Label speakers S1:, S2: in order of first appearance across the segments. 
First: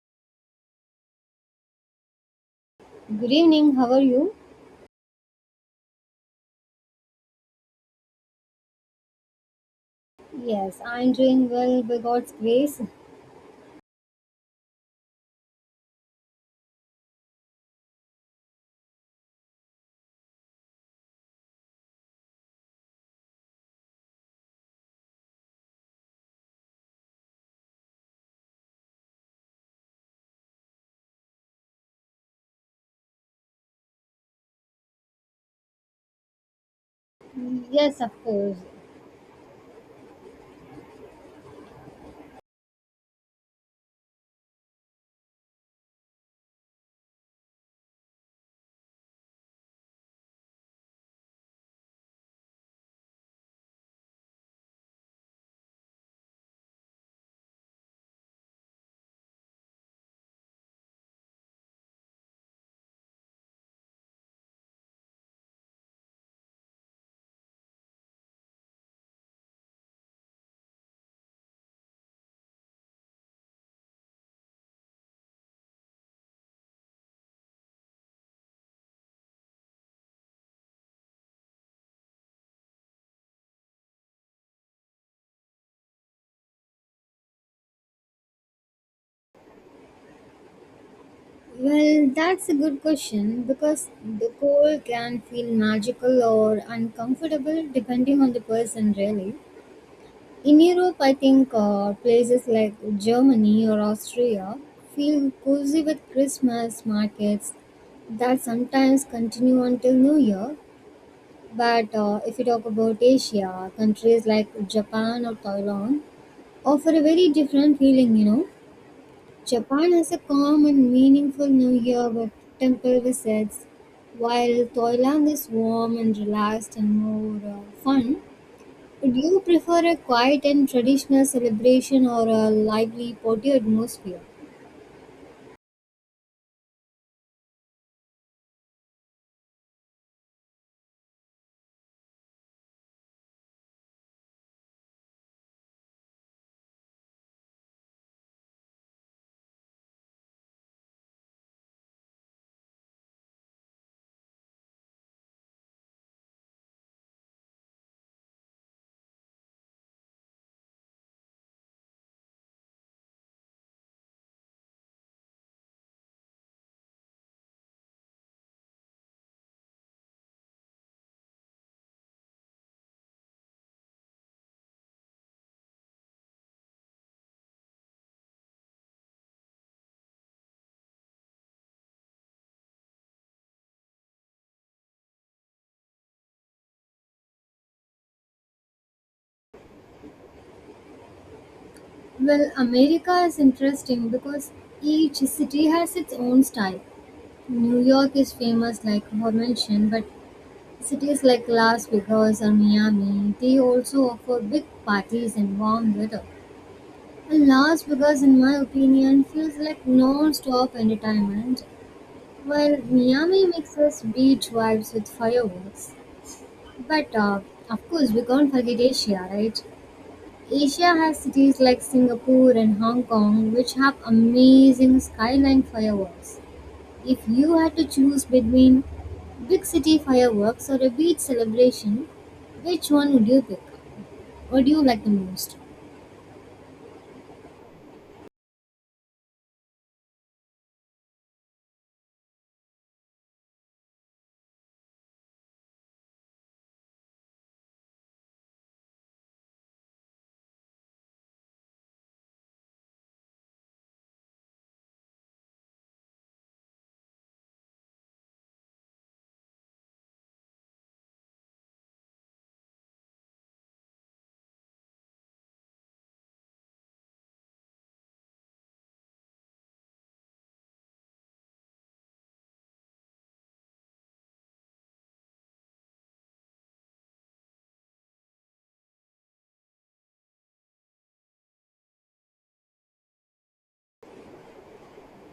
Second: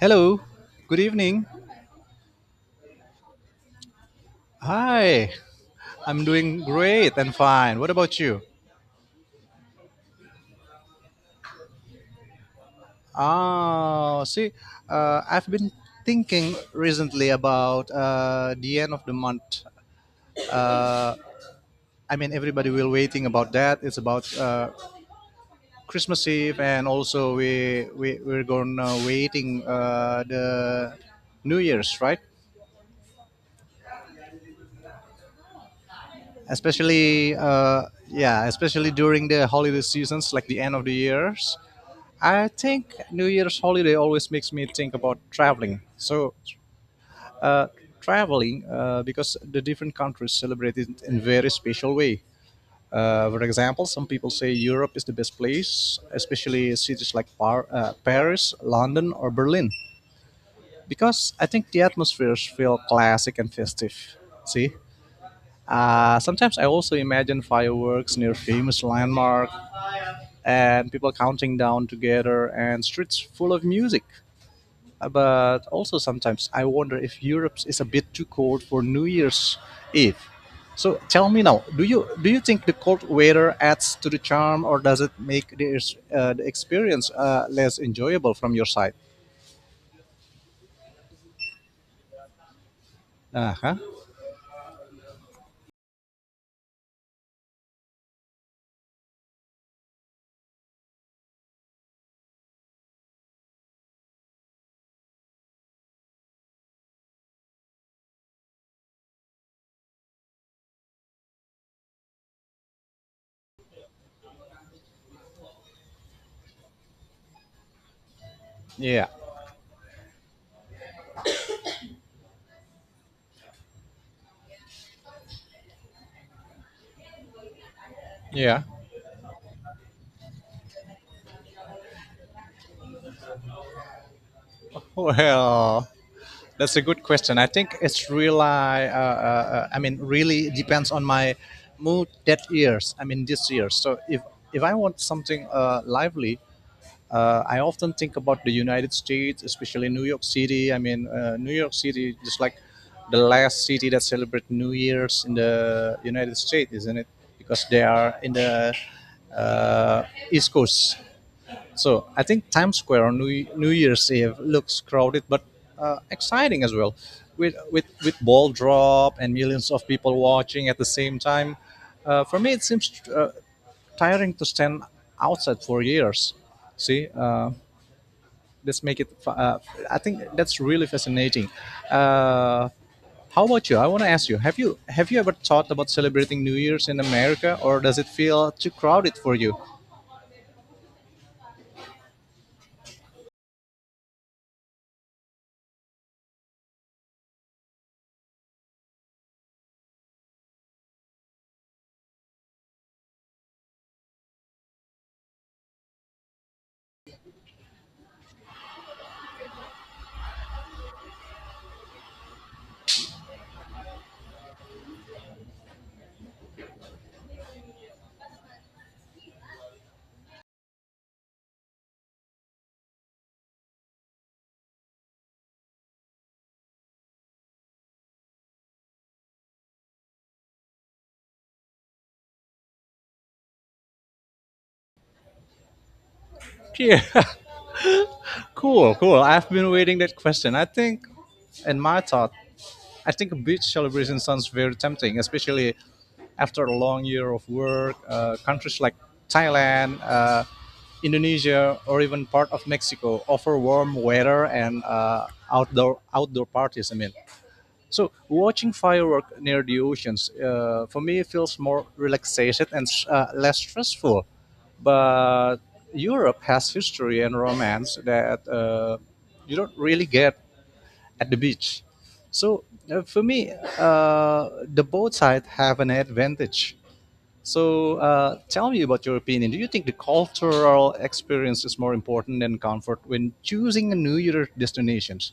S1: Hello, good evening.
S2: Good evening, how are you?
S1: Hi, I'm doing great and fine. What about you?
S2: Yes, I'm doing well by God's grace.
S1: Ah, see, I've been thinking recently about the end of the month. Uh, I mean, everybody will waiting about that. It's about Christmas Eve, and also we're gonna waiting the New Year's, right? Especially,
S2: Yes, of course.
S1: especially during the holiday seasons, like the end of the years. I think New Year's holiday always makes me think about traveling. So, uh, traveling because the different countries celebrate it in very special way. For example, some people say Europe is the best place, especially cities like Paris, London, or Berlin, because I think the atmospheres feel classic and festive. See, sometimes I also imagine fireworks near famous landmark and people counting down together and streets full of music. But also sometimes I wonder if Europe is a bit too cold for New Year's Eve. So tell me now, do you think the cold weather adds to the charm, or does it make the experience less enjoyable from your side?
S2: Well, that's a good question
S1: Uh huh.
S2: because the cold can feel magical or uncomfortable depending on the person, really. In Europe, I think places like Germany or Austria feel cozy with Christmas markets that sometimes continue until New Year. But if you talk about Asia, countries like Japan or Thailand, offer a very different feeling, you know.
S1: Yeah.
S2: Japan has a calm and meaningful New Year with temple visits, while Thailand is warm and relaxed and more fun.
S1: Yeah.
S2: Would you prefer a quiet and traditional celebration or a lively party atmosphere?
S1: Well, that's a good question. I think it's really depends on my mood that years. I mean, this year. So if I want something lively, I often think about the United States, especially New York City. New York City, just like the last city that celebrated New Year's in the United States, isn't it? Because they are in the uh, East Coast. So I think Times Square on New Year's Eve looks crowded, but exciting as well, with ball drop and millions of people watching at the same time. For me, it seems tiring to stand outside for years. See, let's make it. Uh, I think that's really fascinating. Uh, how about you? I want to ask you: have you ever thought about celebrating New Year's in America, or does it feel too crowded for you?
S2: Well, America is interesting because each city has its own style. New York is famous, like I mentioned, but cities like Las Vegas and Miami, they also offer big parties and warm weather. And Las Vegas, in my opinion, feels like non-stop entertainment, while Miami mixes beach vibes with fireworks. But of course, we can't forget Asia, right? Asia has cities like Singapore and Hong Kong, which have amazing skyline fireworks. If you had to choose between big city fireworks or a beach celebration, which one would you pick? What do you like the most?
S1: Yeah, cool, cool. I've been waiting that question. I think, in my thought, I think a beach celebration sounds very tempting, especially after a long year of work. Countries like Thailand, Indonesia, or even part of Mexico offer warm weather and outdoor parties. I mean, so watching fireworks near the oceans, for me, feels more relaxed and less stressful. But Europe has history and romance that you don't really get at the beach. So for me, the both sides have an advantage. So tell me about your opinion. Do you think the cultural experience is more important than comfort when choosing a New Year destinations?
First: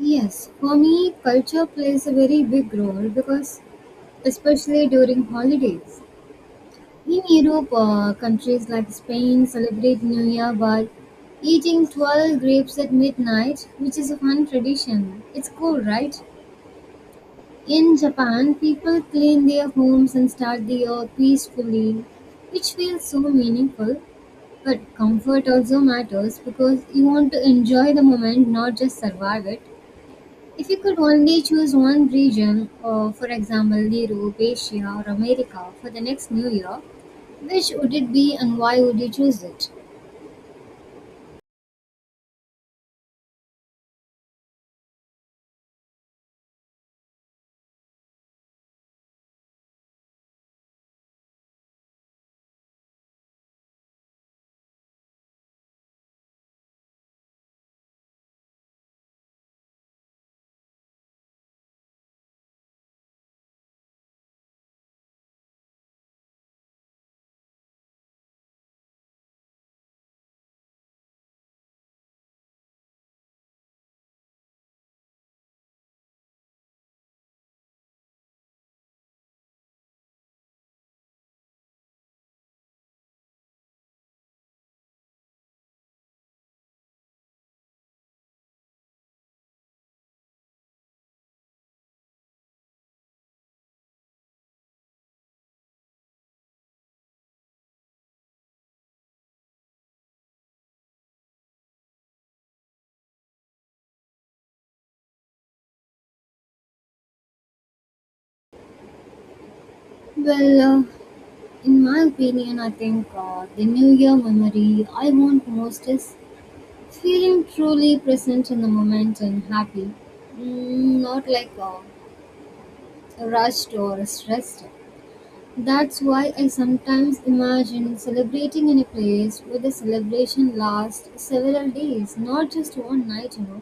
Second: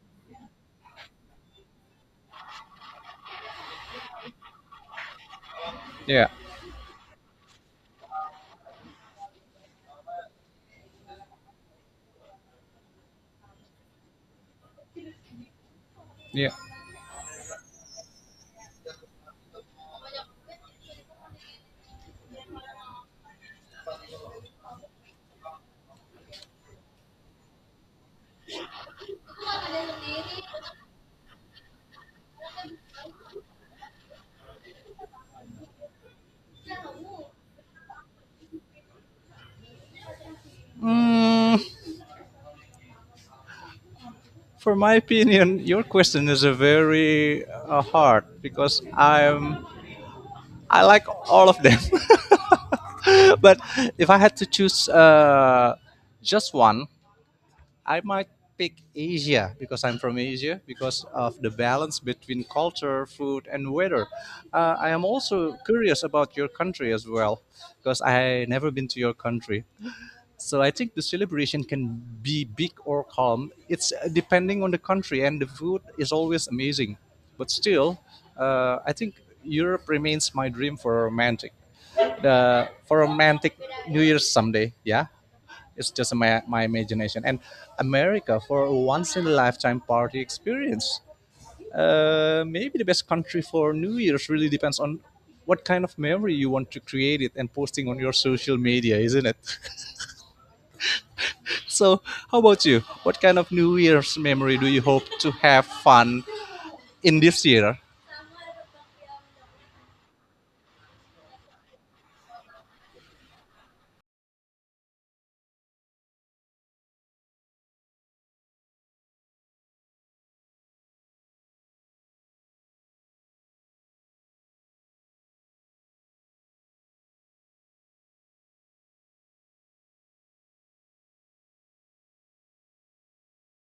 S2: Yes, for me, culture plays a very big role because, especially during holidays.
S1: Yeah,
S2: In Europe, countries like Spain celebrate New Year by eating 12 grapes at midnight, which is a fun tradition. It's cool, right?
S1: yeah.
S2: In Japan, people clean their homes and start the year peacefully, which feels so meaningful. But comfort also matters because you want to enjoy the moment, not just survive it. If you could only choose one region, or for example, Europe, Asia, or America for the next new year, which would it be and why would you choose it?
S1: Mm, for my opinion, your question is a very hard because I like all of them, but if I had to choose just one, I might pick Asia because I'm from Asia because of the balance between culture, food, and weather. I am also curious about your country as well because I never been to your country. So I think the celebration can be big or calm. It's depending on the country, and the food is always amazing. But still, I think Europe remains my dream for a romantic. The For a romantic New Year's someday, yeah. It's just my imagination. And America for a once in a lifetime party experience. Maybe the best country for New Year's really depends on what kind of memory you want to create it and posting on your social media, isn't it? So, how about you? What kind of New Year's memory do you hope to have fun in this year?
S2: Well, in my opinion, I think the New Year memory I want most is feeling truly present in the moment and happy, mm, not like rushed or stressed. That's why I sometimes imagine celebrating in a place where the celebration lasts several days, not just one night, you know.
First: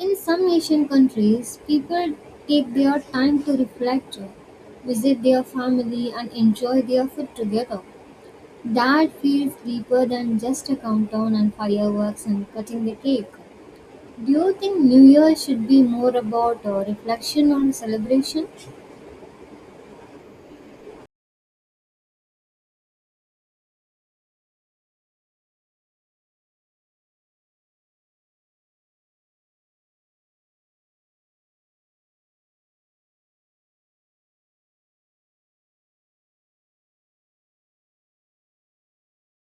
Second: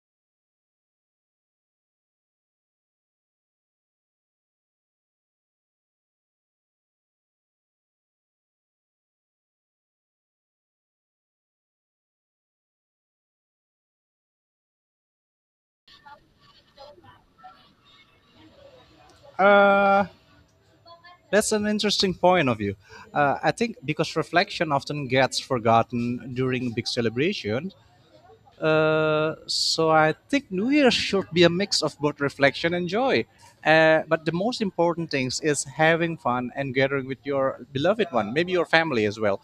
S2: In some Asian countries, people take their time to reflect, visit their family, and enjoy their food together. That feels deeper than just a countdown and fireworks and cutting the cake. Do you think New Year should be more about reflection or celebration?
S1: Uh, that's an interesting point of view. I think because reflection often gets forgotten during big celebrations. So I think New Year should be a mix of both reflection and joy. But the most important things is having fun and gathering with your beloved one, maybe your family as well.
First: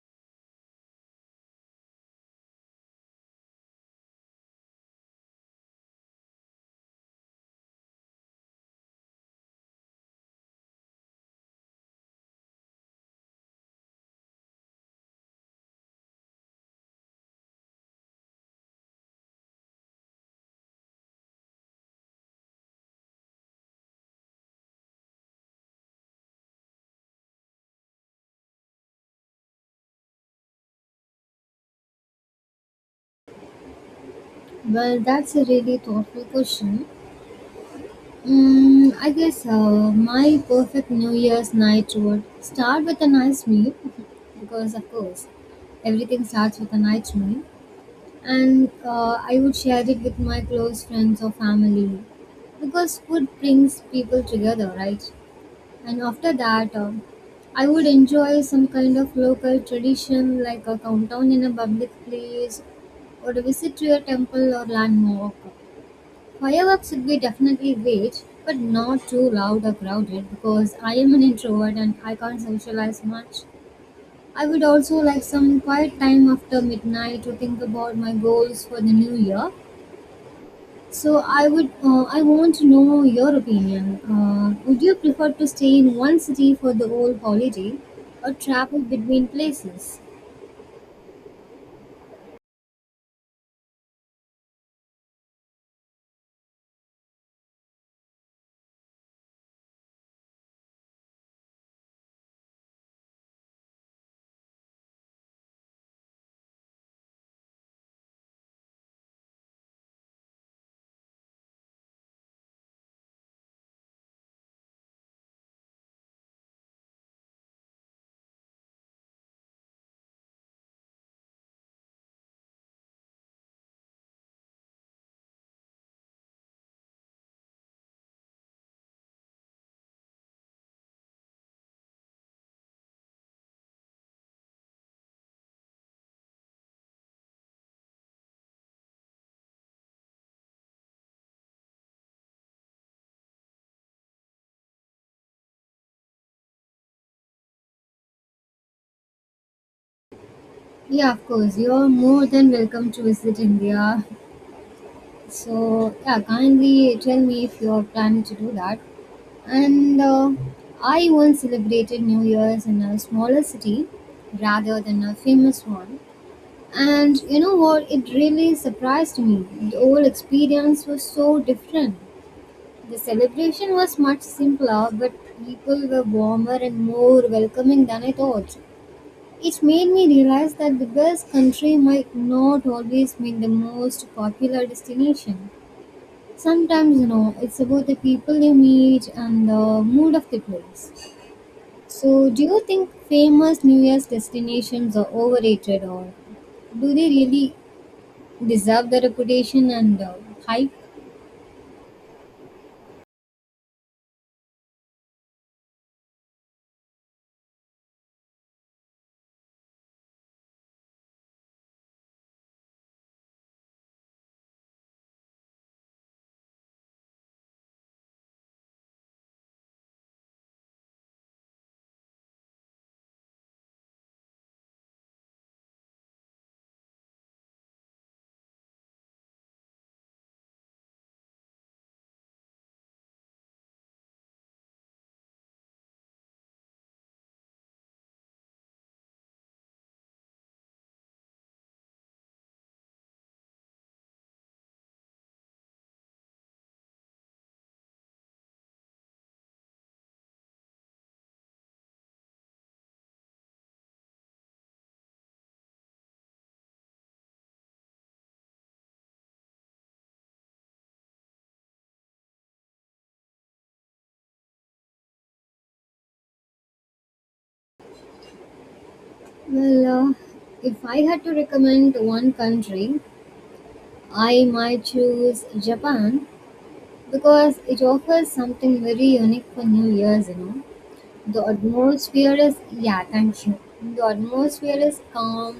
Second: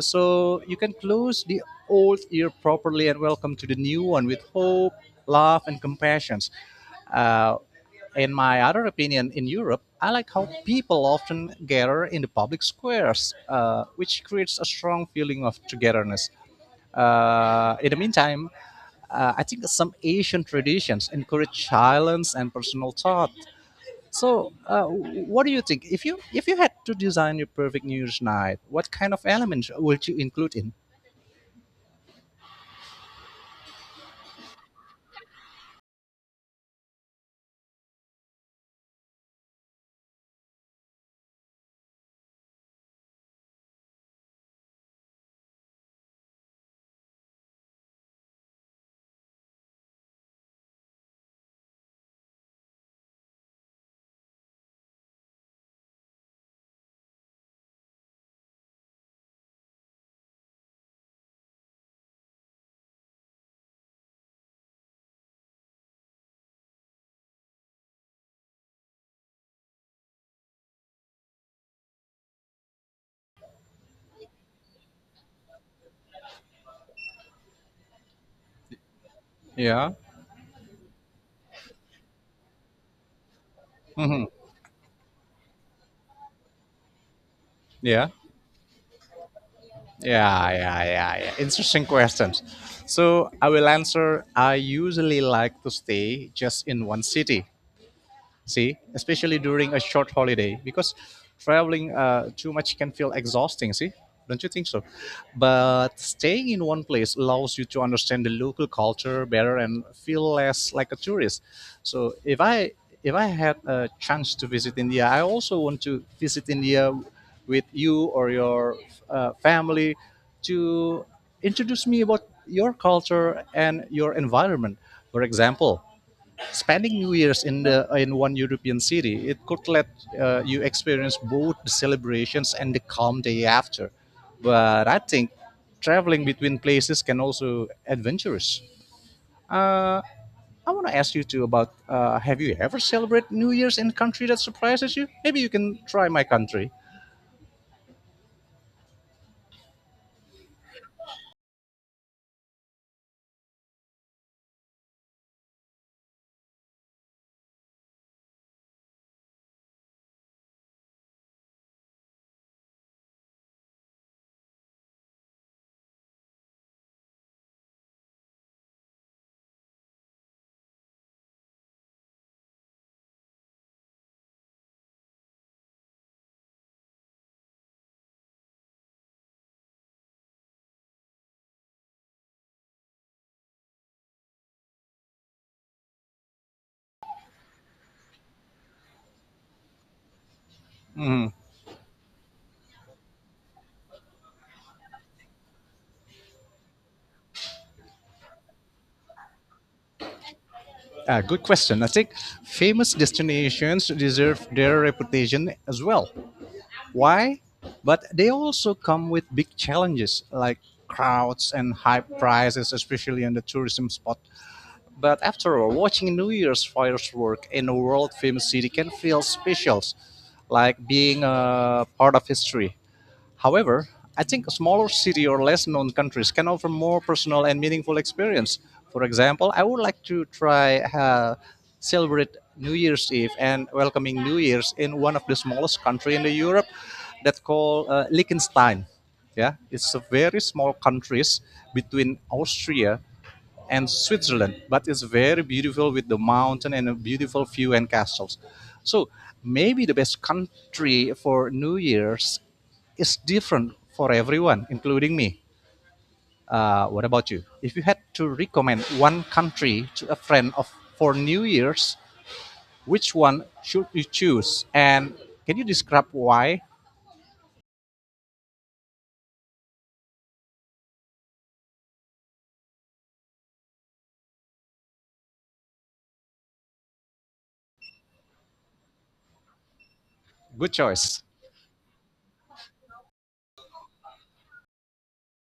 S1: So you can close the old year properly and welcome to the new one with hope, love, and compassion. Uh, in my other opinion, in Europe, I like how people often gather in the public squares, which creates a strong feeling of togetherness. In the meantime, I think some Asian traditions encourage silence and personal thought, so, what do you think? If you had to design your perfect New Year's night, what kind of elements would you include in?
S2: Well, that's a really thoughtful question. I guess my perfect New Year's night would start with a nice meal because, of course, everything starts with a nice meal. And I would share it with my close friends or family because food brings people together, right? And after that, I would enjoy some kind of local tradition like a countdown in a public place or a visit to a temple or landmark. Fireworks would be definitely great, but not too loud or crowded because I am an introvert and I can't socialize much. I would also like some quiet time after midnight to think about my goals for the new year,
S1: Yeah.
S2: so I would, I want to know your opinion.
S1: Hmm.
S2: Would you prefer to stay in one city for the whole holiday,
S1: Yeah.
S2: or travel between places?
S1: Yeah, yeah, yeah, yeah. Interesting questions. So I will answer. I usually like to stay just in one city, see especially during a short holiday because traveling too much can feel exhausting, see, don't you think so? But staying in one place allows you to understand the local culture better and feel less like a tourist. So if I had a chance to visit India, I also want to visit India with you or your family to introduce me about your culture and your environment. For example, spending New Year's in the in one European city, it could let you experience both the celebrations and the calm day after. But I think traveling between places can also adventurous. Uh, I want to ask you too about have you ever celebrated New Year's in a country that surprises you? Maybe you can try my country.
S2: Yeah, of course. You're more than welcome to visit India. So yeah, kindly tell me if you're planning to do that. And I once celebrated New Year's in a smaller city rather than a famous one. And you know what? It really surprised me. The whole experience was so different. The celebration was much simpler, but people were warmer and more welcoming than I thought. It made me realize that the best country might not always mean the most popular destination. Sometimes, you know, it's about the people you meet and the mood of the place.
S1: Mm,
S2: So, do you think famous New Year's destinations are overrated or do they really deserve the reputation and hype?
S1: good question. I think famous destinations deserve their reputation as well. Why? But they also come with big challenges like crowds and high prices, especially in the tourism spot. But after all, watching New Year's fireworks in a world famous city can feel special, like being a part of history. However, I think a smaller city or less known countries can offer more personal and meaningful experience. For example, I would like to try celebrate New Year's Eve and welcoming New Year's in one of the smallest country in the Europe that called Liechtenstein. Yeah, it's a very small countries between Austria and Switzerland, but it's very beautiful with the mountain and a beautiful view and castles. So maybe the best country for New Year's is different for everyone, including me. What about you? If you had to recommend one country to a friend of for New Year's, which one should you choose? And can you describe why?
S2: Well, if I had to recommend one country, I might choose Japan because it offers something very unique for New Year's, you know.
S1: Good choice.
S2: The atmosphere is, yeah, thank you. The atmosphere is calm,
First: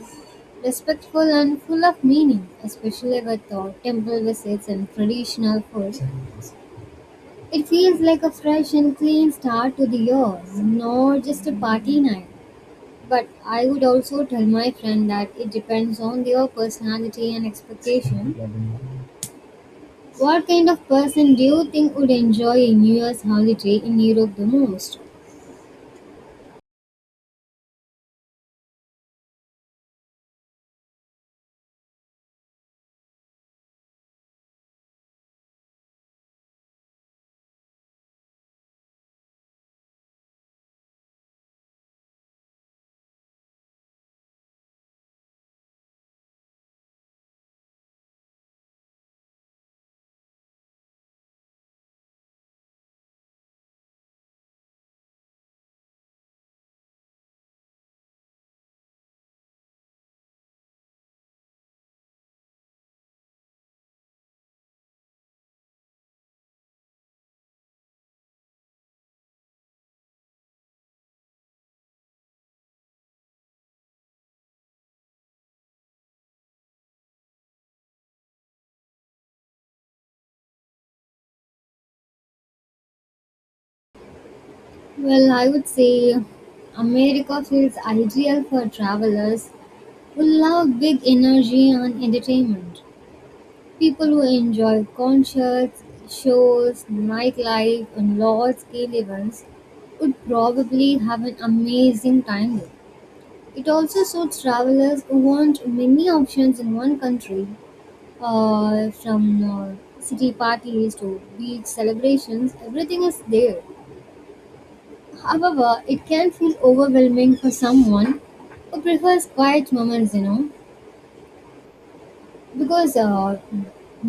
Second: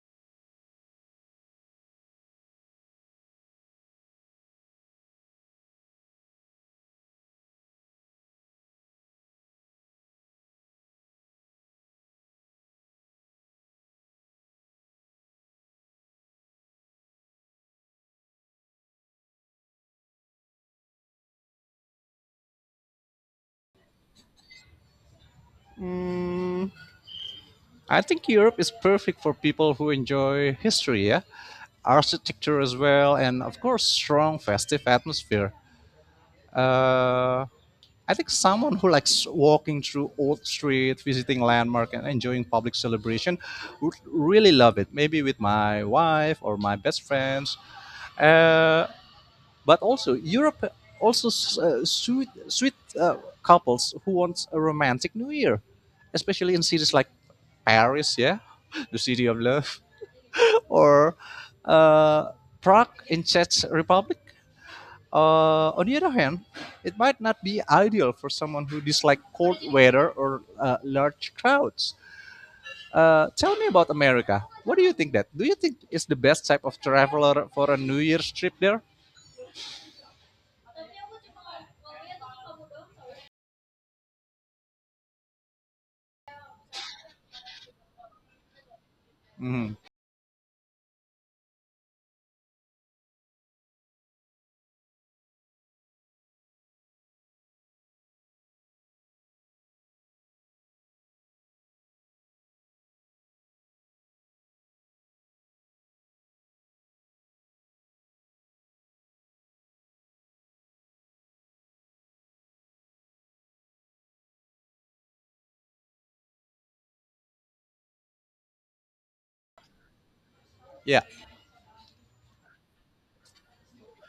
S2: respectful, and full of meaning, especially with temple visits and traditional food. It feels like a fresh and clean start to the year, not just a party night. But I would also tell my friend that it depends on their personality and expectation. What kind of person do you think would enjoy a New Year's holiday in Europe the most?
S1: I think Europe is perfect for people who enjoy history, yeah, architecture as well, and of course, strong festive atmosphere. Uh, I think someone who likes walking through old streets, visiting landmark, and enjoying public celebration would really love it. Maybe with my wife or my best friends. Uh, but also, Europe also suit couples who want a romantic New Year, especially in cities like Paris, yeah, the city of love, or uh, Prague in Czech Republic. On the other hand, it might not be ideal for someone who dislikes cold weather or large crowds. Tell me about America. What do you think that? Do you think it's the best type of traveler for a New Year's trip there?
S2: Well, I would say America feels ideal for travelers
S1: Mhm.
S2: who love big energy and entertainment. People who enjoy concerts, shows, nightlife, and large scale events would probably have an amazing time there. It also suits travelers who want many options in one country, from city parties to beach celebrations, everything is there. However, it can feel overwhelming for someone who prefers quiet moments, you know,
S1: Yeah.
S2: because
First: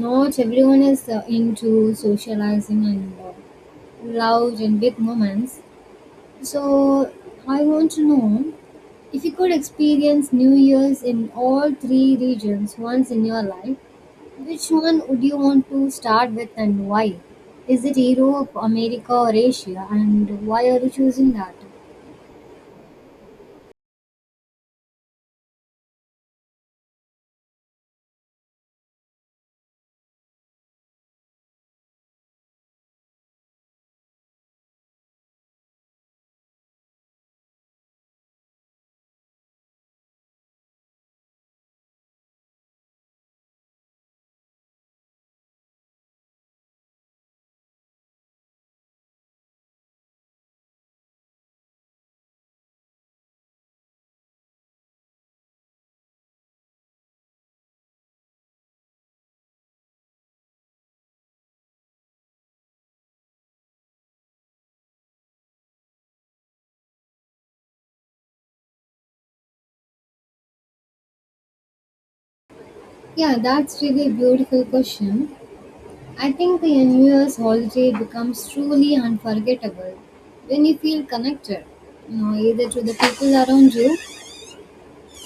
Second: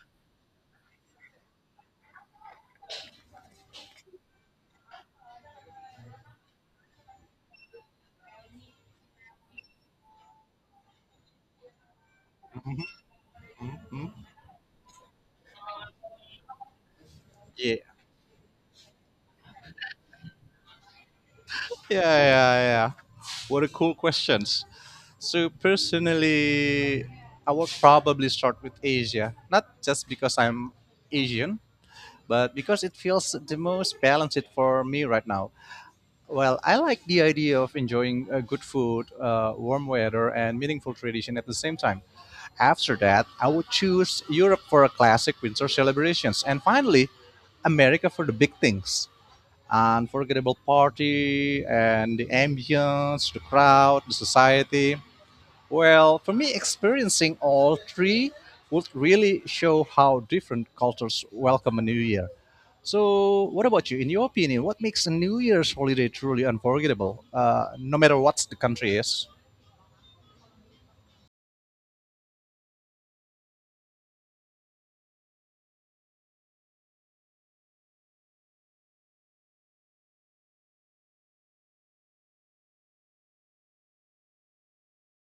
S2: not everyone is into socializing and loud and big moments. So, I want to know if you could experience New Year's in all three regions once in your life, which one would you want to start with and why?
S1: Yeah.
S2: Is it Europe, America, or Asia? And why are you choosing that?
S1: Yeah, yeah, yeah. What a cool questions. So personally, I would probably start with Asia. Not just because I'm Asian, but because it feels the most balanced for me right now. Well, I like the idea of enjoying good food, warm weather, and meaningful tradition at the same time. After that, I would choose Europe for a classic winter celebrations, and finally, America for the big things unforgettable party and the ambience, the crowd, the society. Well, for me, experiencing all three would really show how different cultures welcome a new year. So, what about you? In your opinion, what makes a New Year's holiday truly unforgettable, no matter what the country is?
S2: Yeah, that's really a beautiful question. I think the New Year's holiday becomes truly unforgettable when you feel connected, you know, either to the people around you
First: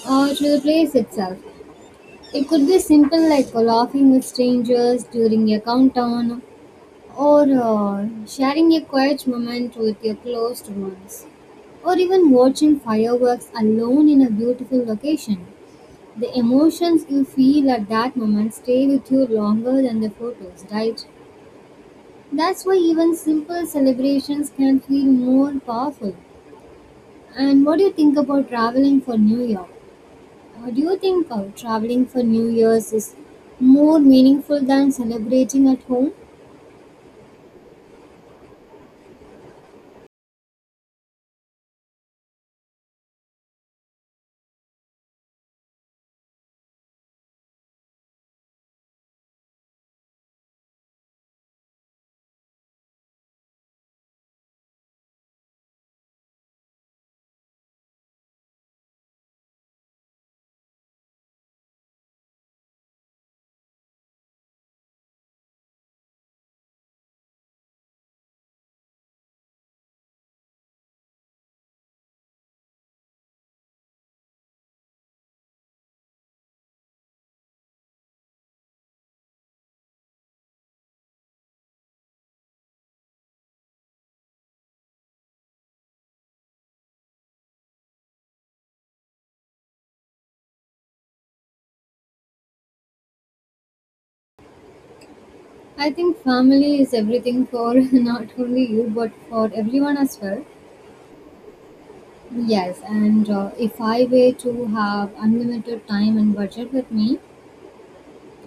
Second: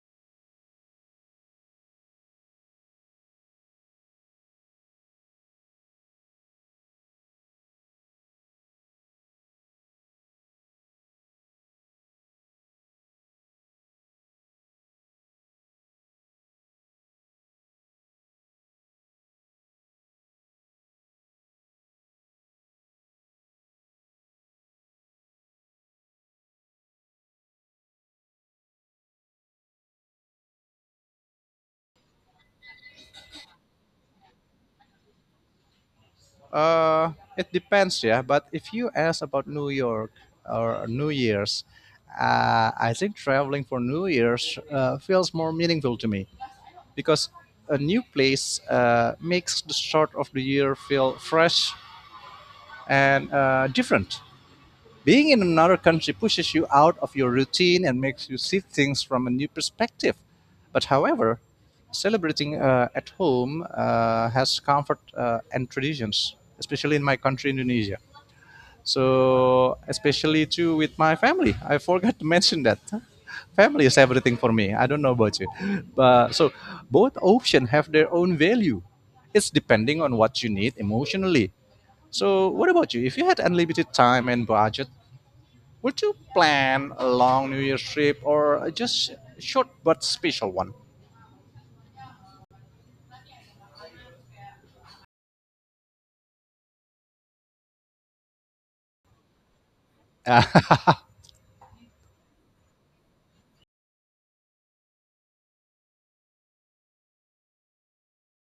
S2: or to the place itself. It could be simple like laughing with strangers during a countdown or sharing a quiet moment with your closed ones, or even watching fireworks alone in a beautiful location. The emotions you feel at that moment stay with you longer than the photos, right? That's why even simple celebrations can feel more powerful. And what do you think about traveling for New Year? Do you think traveling for New Year's is more meaningful than celebrating at home?
S1: It depends, yeah. But if you ask about New York or New Year's, I think traveling for New Year's feels more meaningful to me because a new place makes the start of the year feel fresh and different. Being in another country pushes you out of your routine and makes you see things from a new perspective. But however, celebrating at home has comfort and traditions, especially in my country, Indonesia. So especially too with my family, I forgot to mention that family is everything for me. I don't know about you, but so both options have their own value. It's depending on what you need emotionally. So what about you? If you had unlimited time and budget, would you plan a long New Year's trip or just short but special one?
S2: I think family is everything for not only you but for everyone as well. Yes, and if I were to have unlimited time and budget with me,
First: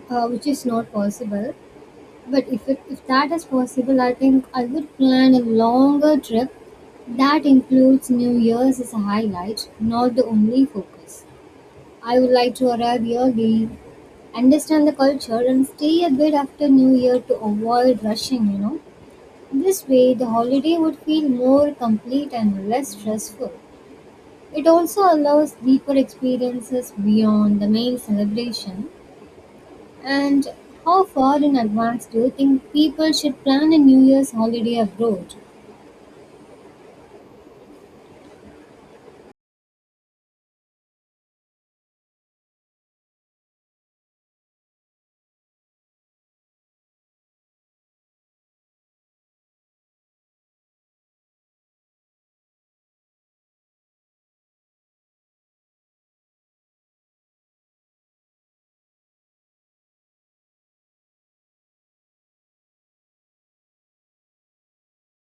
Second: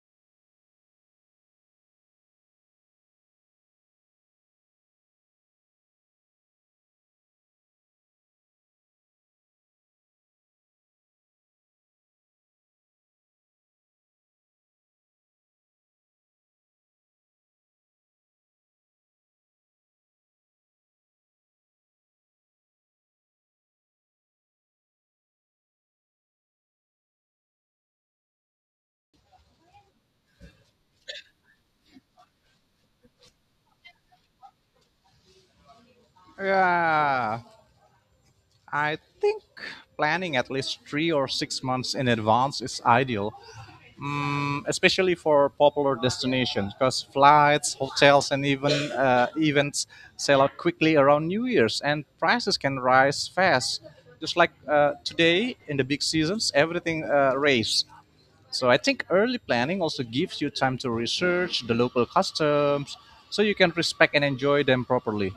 S2: which is not possible, but if that is possible, I think I would plan a longer trip that includes New Year's as a highlight, not the only focus. I would like to arrive early, understand the culture, and stay a bit after New Year to avoid rushing, you know. This way, the holiday would feel more complete and less stressful. It also allows deeper experiences beyond the main celebration. And how far in advance do you think people should plan a New Year's holiday abroad?
S1: Yeah, I think planning at least 3 or 6 months in advance is ideal. Especially for popular destinations because flights, hotels, and even events sell out quickly around New Year's, and prices can rise fast. Just like today in the big seasons, everything raised. So I think early planning also gives you time to research the local customs, so you can respect and enjoy them properly.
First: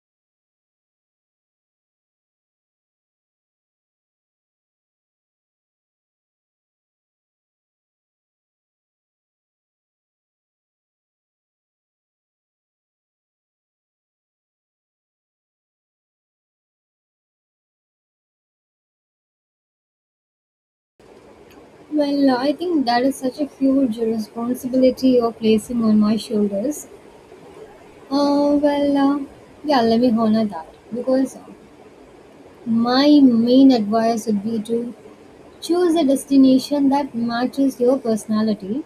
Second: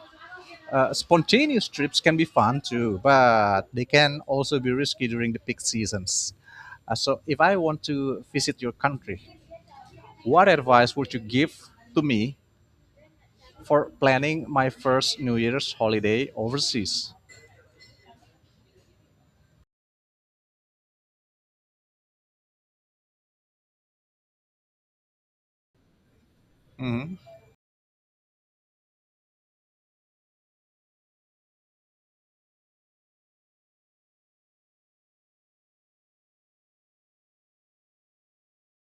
S1: Spontaneous trips can be fun too, but they can also be risky during the peak seasons. So if I want to visit your country, what advice would you give to me for planning my first New Year's holiday overseas?
S2: Well, I think that is such a huge responsibility you're placing on my shoulders.
S1: Hmm.
S2: Well, yeah, let me honor that because my main advice would be to choose a destination that matches your personality,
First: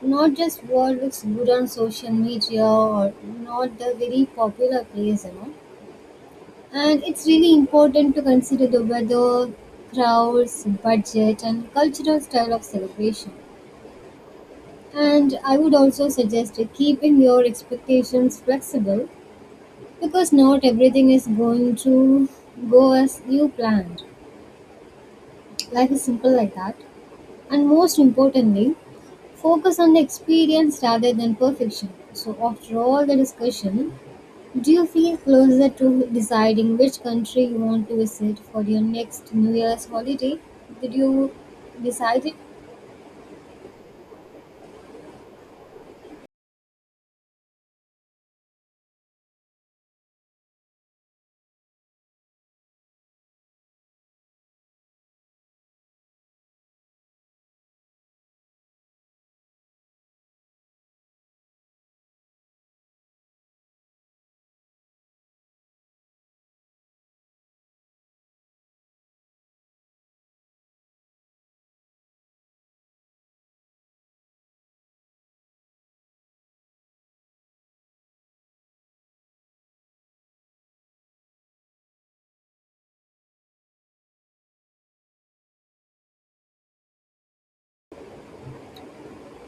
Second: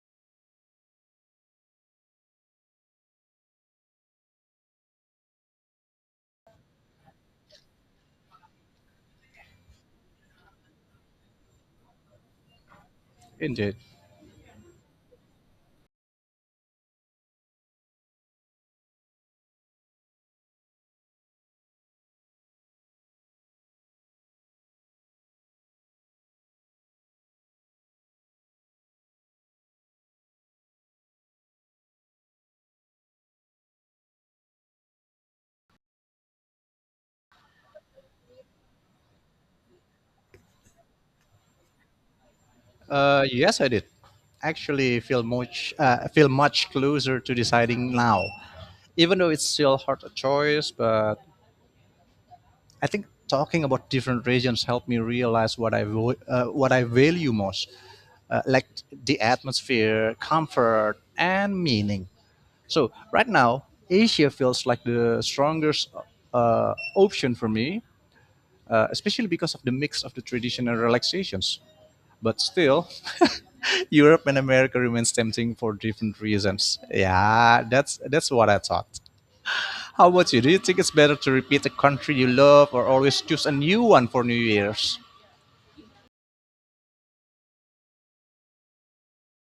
S2: not just what looks good on social media or not the very popular place, you know. And it's really important to consider the weather, crowds, budget, and cultural style of celebration.
S1: Indeed.
S2: And I would also suggest keeping your expectations flexible because not everything is going to go as you planned. Life is simple like that. And most importantly, focus on the experience rather than perfection. So, after all the discussion, do you feel closer to deciding which country you want to visit for your next New Year's holiday? Did you decide it?
S1: Yes, I did. Actually, feel much closer to deciding now, even though it's still hard a choice. But I think talking about different regions helped me realize what I what I value most, like the atmosphere, comfort, and meaning. So right now, Asia feels like the strongest option for me, especially because of the mix of the traditional relaxations. But still, Europe and America remains tempting for different reasons. Yeah, that's what I thought. How about you? Do you think it's better to repeat a country you love, or always choose a new one for New Year's?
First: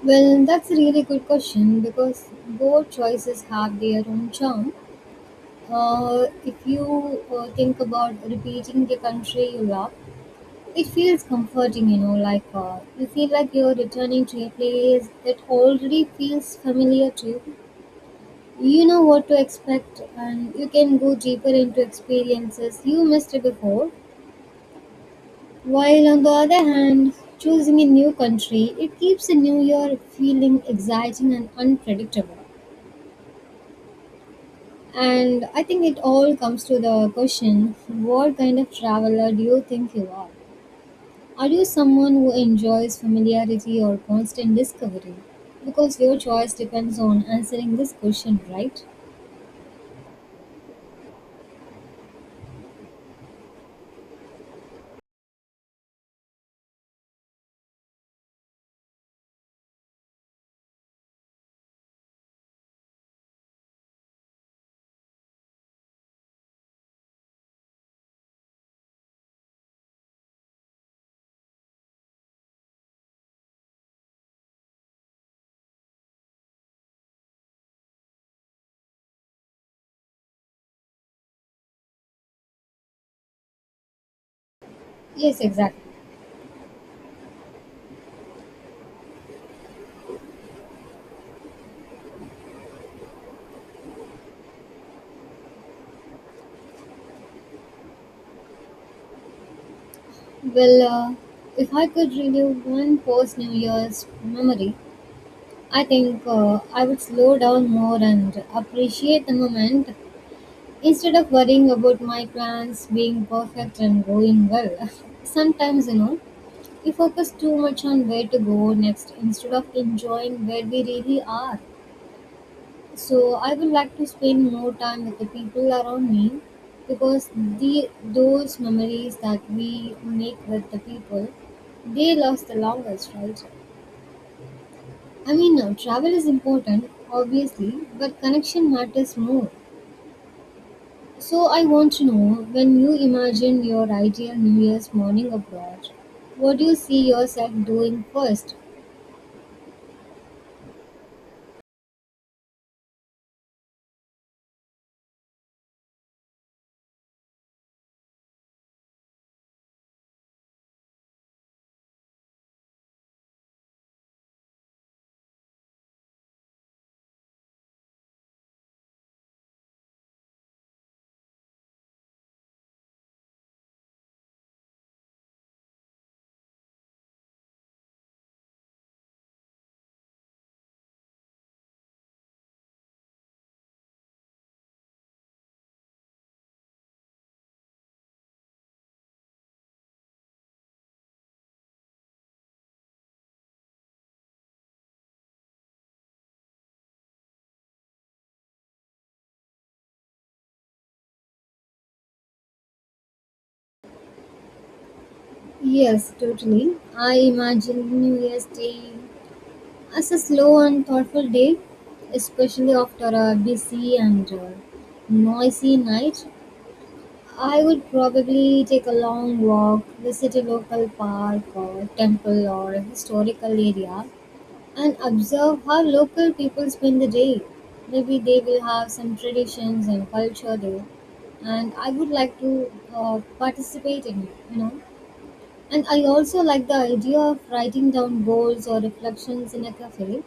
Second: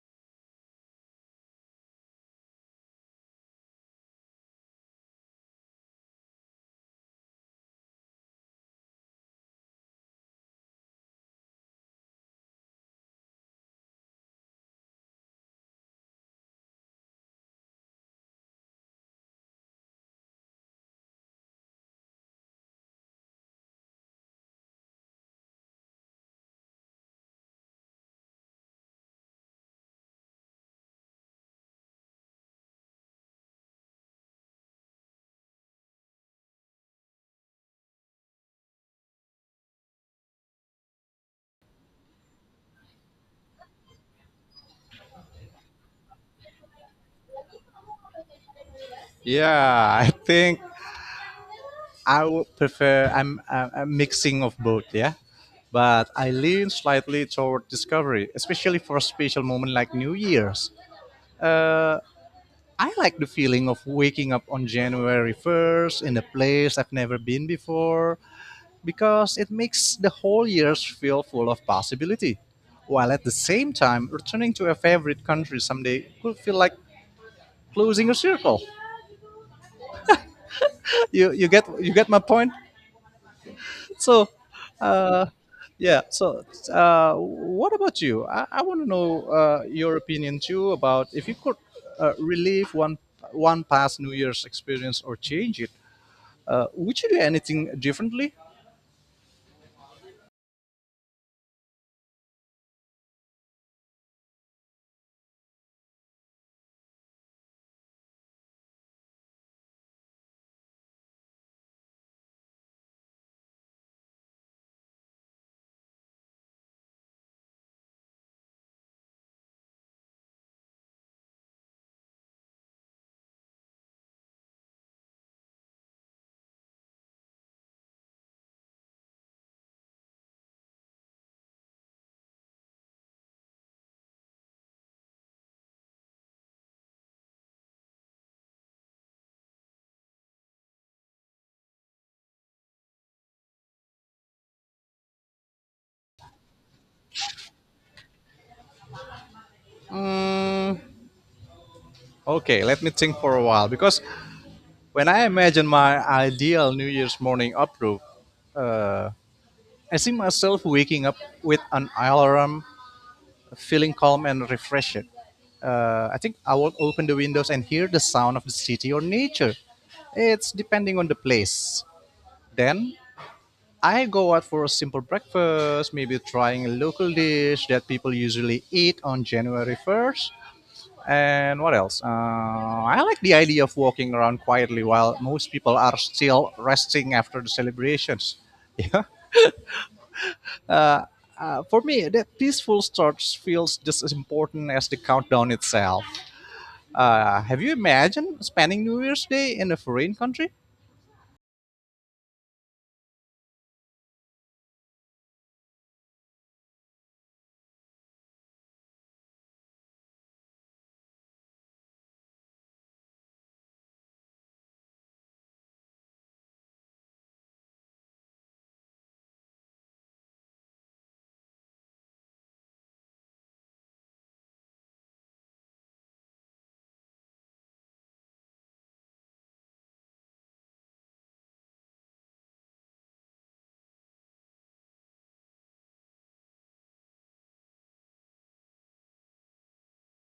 S2: Well, that's a really good question because both choices have their own charm. If you think about repeating the country you love, it feels comforting, you know, like you feel like you're returning to a place that already feels familiar to you. You know what to expect, and you can go deeper into experiences you missed before. While on the other hand, choosing a new country, it keeps the new year feeling exciting and unpredictable. And I think it all comes to the question, what kind of traveler do you think you are? Are you someone who enjoys familiarity or constant discovery? Because your choice depends on answering this question, right?
S1: Yeah, I think I would prefer I'm a mixing of both, yeah. But I lean slightly toward discovery, especially for a special moment like New Year's. Uh, I like the feeling of waking up on January 1st in a place I've never been before because it makes the whole year feel full of possibility. While at the same time, returning to a favorite country someday could feel like closing a circle. You get you get my point? So, uh,
S2: Yes, exactly.
S1: yeah. So, what about you? I want to know your opinion too about if you could relive one past New Year's experience or change it. Would you do anything differently?
S2: Well, if I could relive one post New Year's memory, I think I would slow down more and appreciate the moment instead of worrying about my plans being perfect and going well. Sometimes, you know, we focus too much on where to go next instead of enjoying where we really are. So I would like to spend more time with the people around me because the those memories that we make with the people, they last the longest, right? I mean, travel is important, obviously, but connection matters more. So I want to know, when you imagine your ideal New Year's morning abroad, what do you see yourself doing first?
S1: Hmm, okay, let me think for a while because when I imagine my ideal New Year's morning uproar, uh, I see myself waking up with an alarm feeling calm and refreshed. I think I will open the windows and hear the sound of the city or nature. It's depending on the place. Then I go out for a simple breakfast, maybe trying a local dish that people usually eat on January 1st. And what else? I like the idea of walking around quietly while most people are still resting after the celebrations. Yeah. For me, that peaceful start feels just as important as the countdown itself. Have you imagined spending New Year's Day in a foreign country?
S2: Yes, totally. I imagine New Year's Day, it's a slow and thoughtful day, especially after a busy and noisy night. I would probably take a long walk, visit a local park or temple or a historical area, and observe how local people spend the day. Maybe they will have some traditions and culture there, and I would like to participate in it, you know. And I also like the idea of writing down goals or reflections in a cafe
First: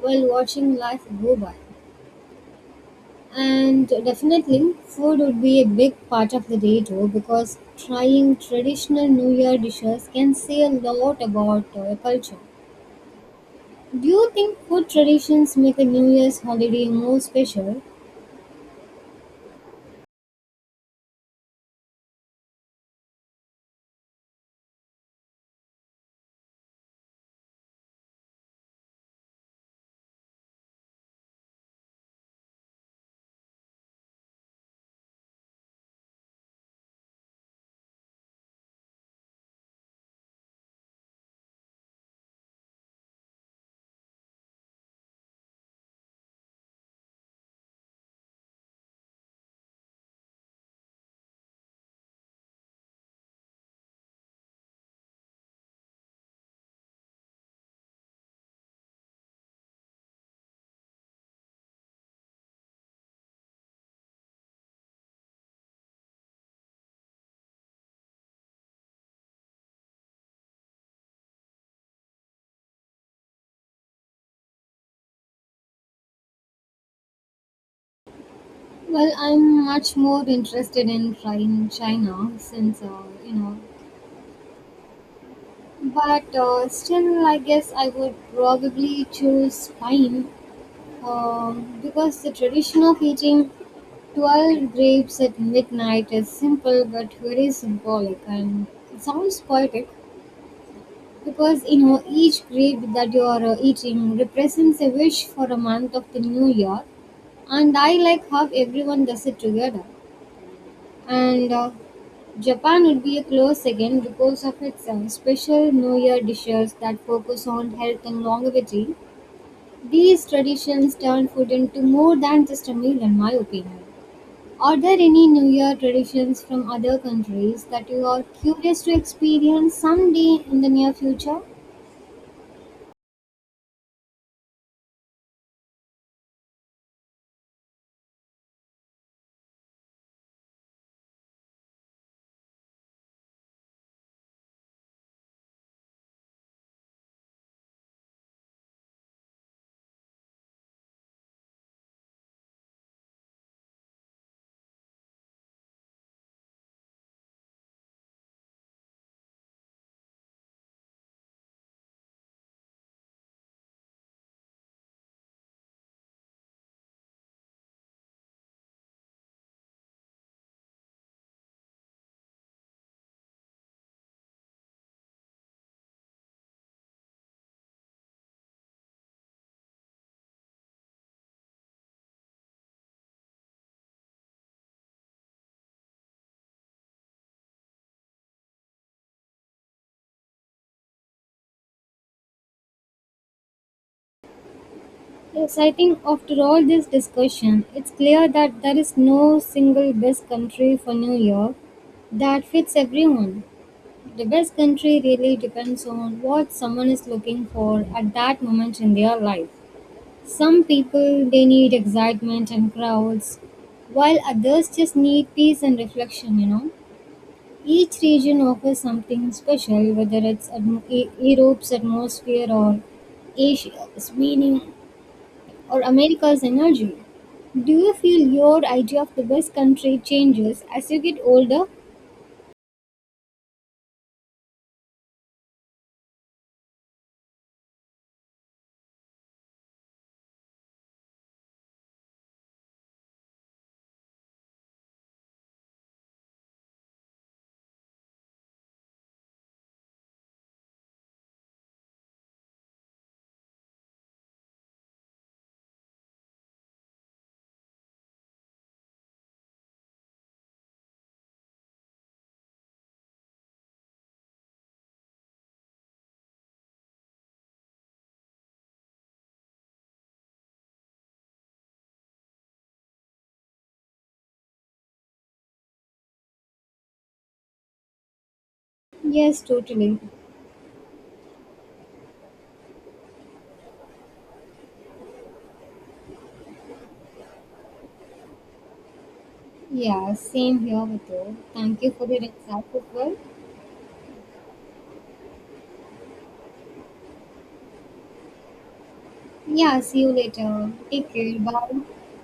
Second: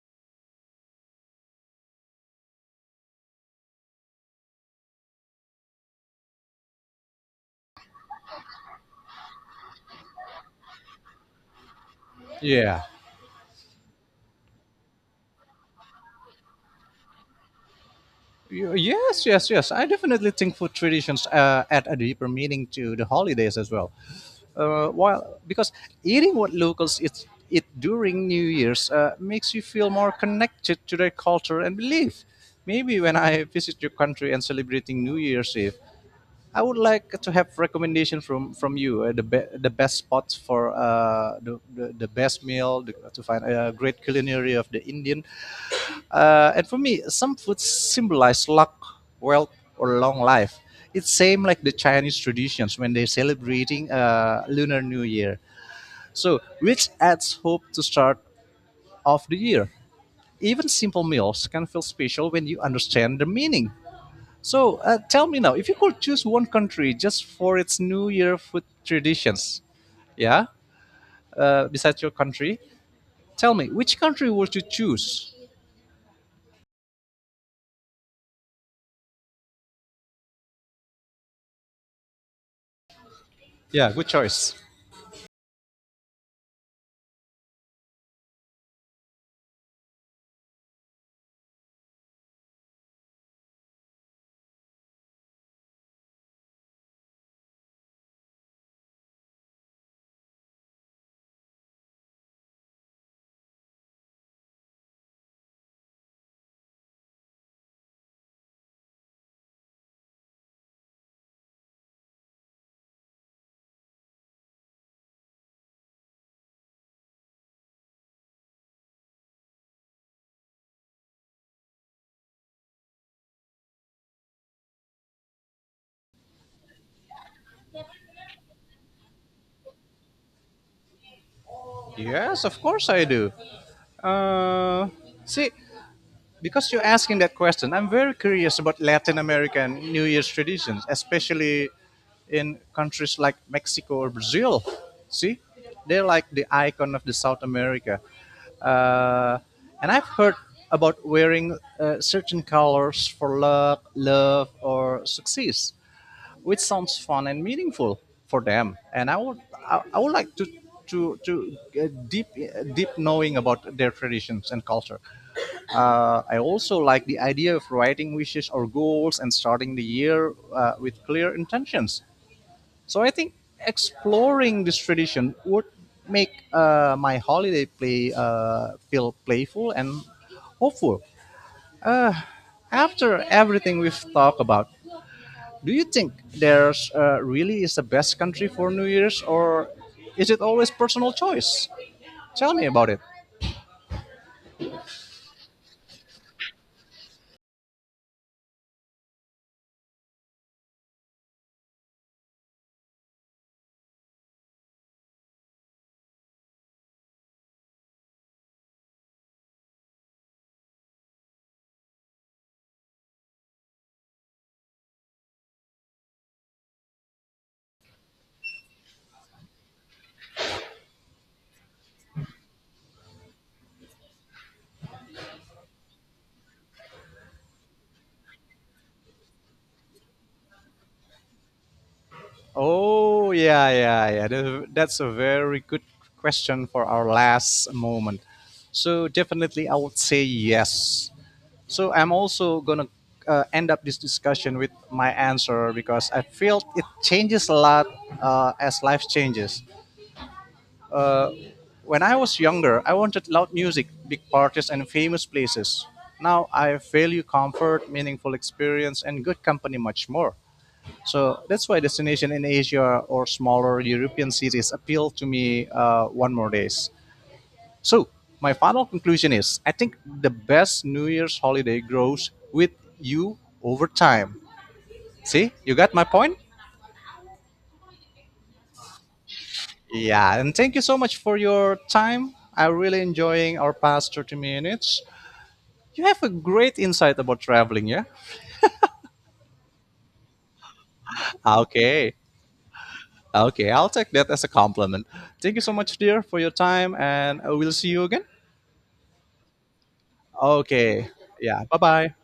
S2: while watching life go by. And definitely, food would be a big part of the day too because trying traditional New Year dishes can say a lot about a culture.
S1: Yeah.
S2: Do you think food traditions make a New Year's holiday more special?
S1: Yes, yes, yes. I definitely think food traditions add a deeper meaning to the holidays as well. While because eating what locals eat during New Year's makes you feel more connected to their culture and belief. Maybe when I visit your country and celebrating New Year's Eve, I would like to have recommendation from you the best spots for the best meal the, to find a great culinary of the Indian. And for me, some foods symbolize luck, wealth, or long life. It's same like the Chinese traditions when they're celebrating Lunar New Year. So, which adds hope to start of the year. Even simple meals can feel special when you understand the meaning. So tell me now, if you could choose one country just for its New Year food traditions, yeah, besides your country, tell me which country would you choose?
S2: Well, I'm much more interested in trying China since you know.
S1: Yeah, good choice.
S2: But still, I guess I would probably choose pine, because the tradition of eating 12 grapes at midnight is simple but very symbolic, and it sounds poetic because you know each grape that you are eating represents a wish for a month of the new year, and I like how everyone does it together. And Japan would be a close second because of its special New Year dishes that focus on health and longevity. These traditions turn food into more than just a meal in my opinion. Are there any New Year traditions from other countries that you are curious to experience someday in the near future?
S1: Yes, of course I do. Uh, See, because you're asking that question, I'm very curious about Latin American New Year's traditions, especially in countries like Mexico or Brazil. See, they're like the icon of the South America. Uh, and I've heard about wearing certain colors for love or success, which sounds fun and meaningful for them. And I would like to to get deep knowing about their traditions and culture. I also like the idea of writing wishes or goals and starting the year with clear intentions. So I think exploring this tradition would make my holiday play feel playful and hopeful. After everything we've talked about, do you think there's really is the best country for New Year's, or is it always personal choice? Tell me about it.
S2: Yes, I think after all this discussion, it's clear that there is no single best country for New Year that fits everyone. The best country really depends on what someone is looking for at that moment in their life. Some people they need excitement and crowds, while others just need peace and reflection, you know. Each region offers something special, whether it's Europe's atmosphere or Asia's meaning or America's energy. Do you feel your idea of the best country changes as you get older?
S1: Oh yeah, yeah, yeah. That's a very good question for our last moment. So definitely, I would say yes. So I'm also gonna end up this discussion with my answer because I feel it changes a lot as life changes. Uh, When I was younger, I wanted loud music, big parties, and famous places. Now I value comfort, meaningful experience, and good company much more. So that's why destination in Asia or smaller European cities appeal to me one more days. So my final conclusion is: I think the best New Year's holiday grows with you over time. See, you got my point.
S2: Yes, totally.
S1: Yeah, and thank you so much for your time. I really enjoying our past 30 minutes. You have a great insight about traveling, yeah?
S2: Yeah, same here with you. Thank you for
S1: Okay.
S2: your insightful.
S1: Okay, I'll take that as a compliment. Thank you so much, dear, for your time, and I will see you again.
S2: Yeah, see you later.
S1: Okay.
S2: Take care.
S1: Yeah, bye
S2: Bye.
S1: bye.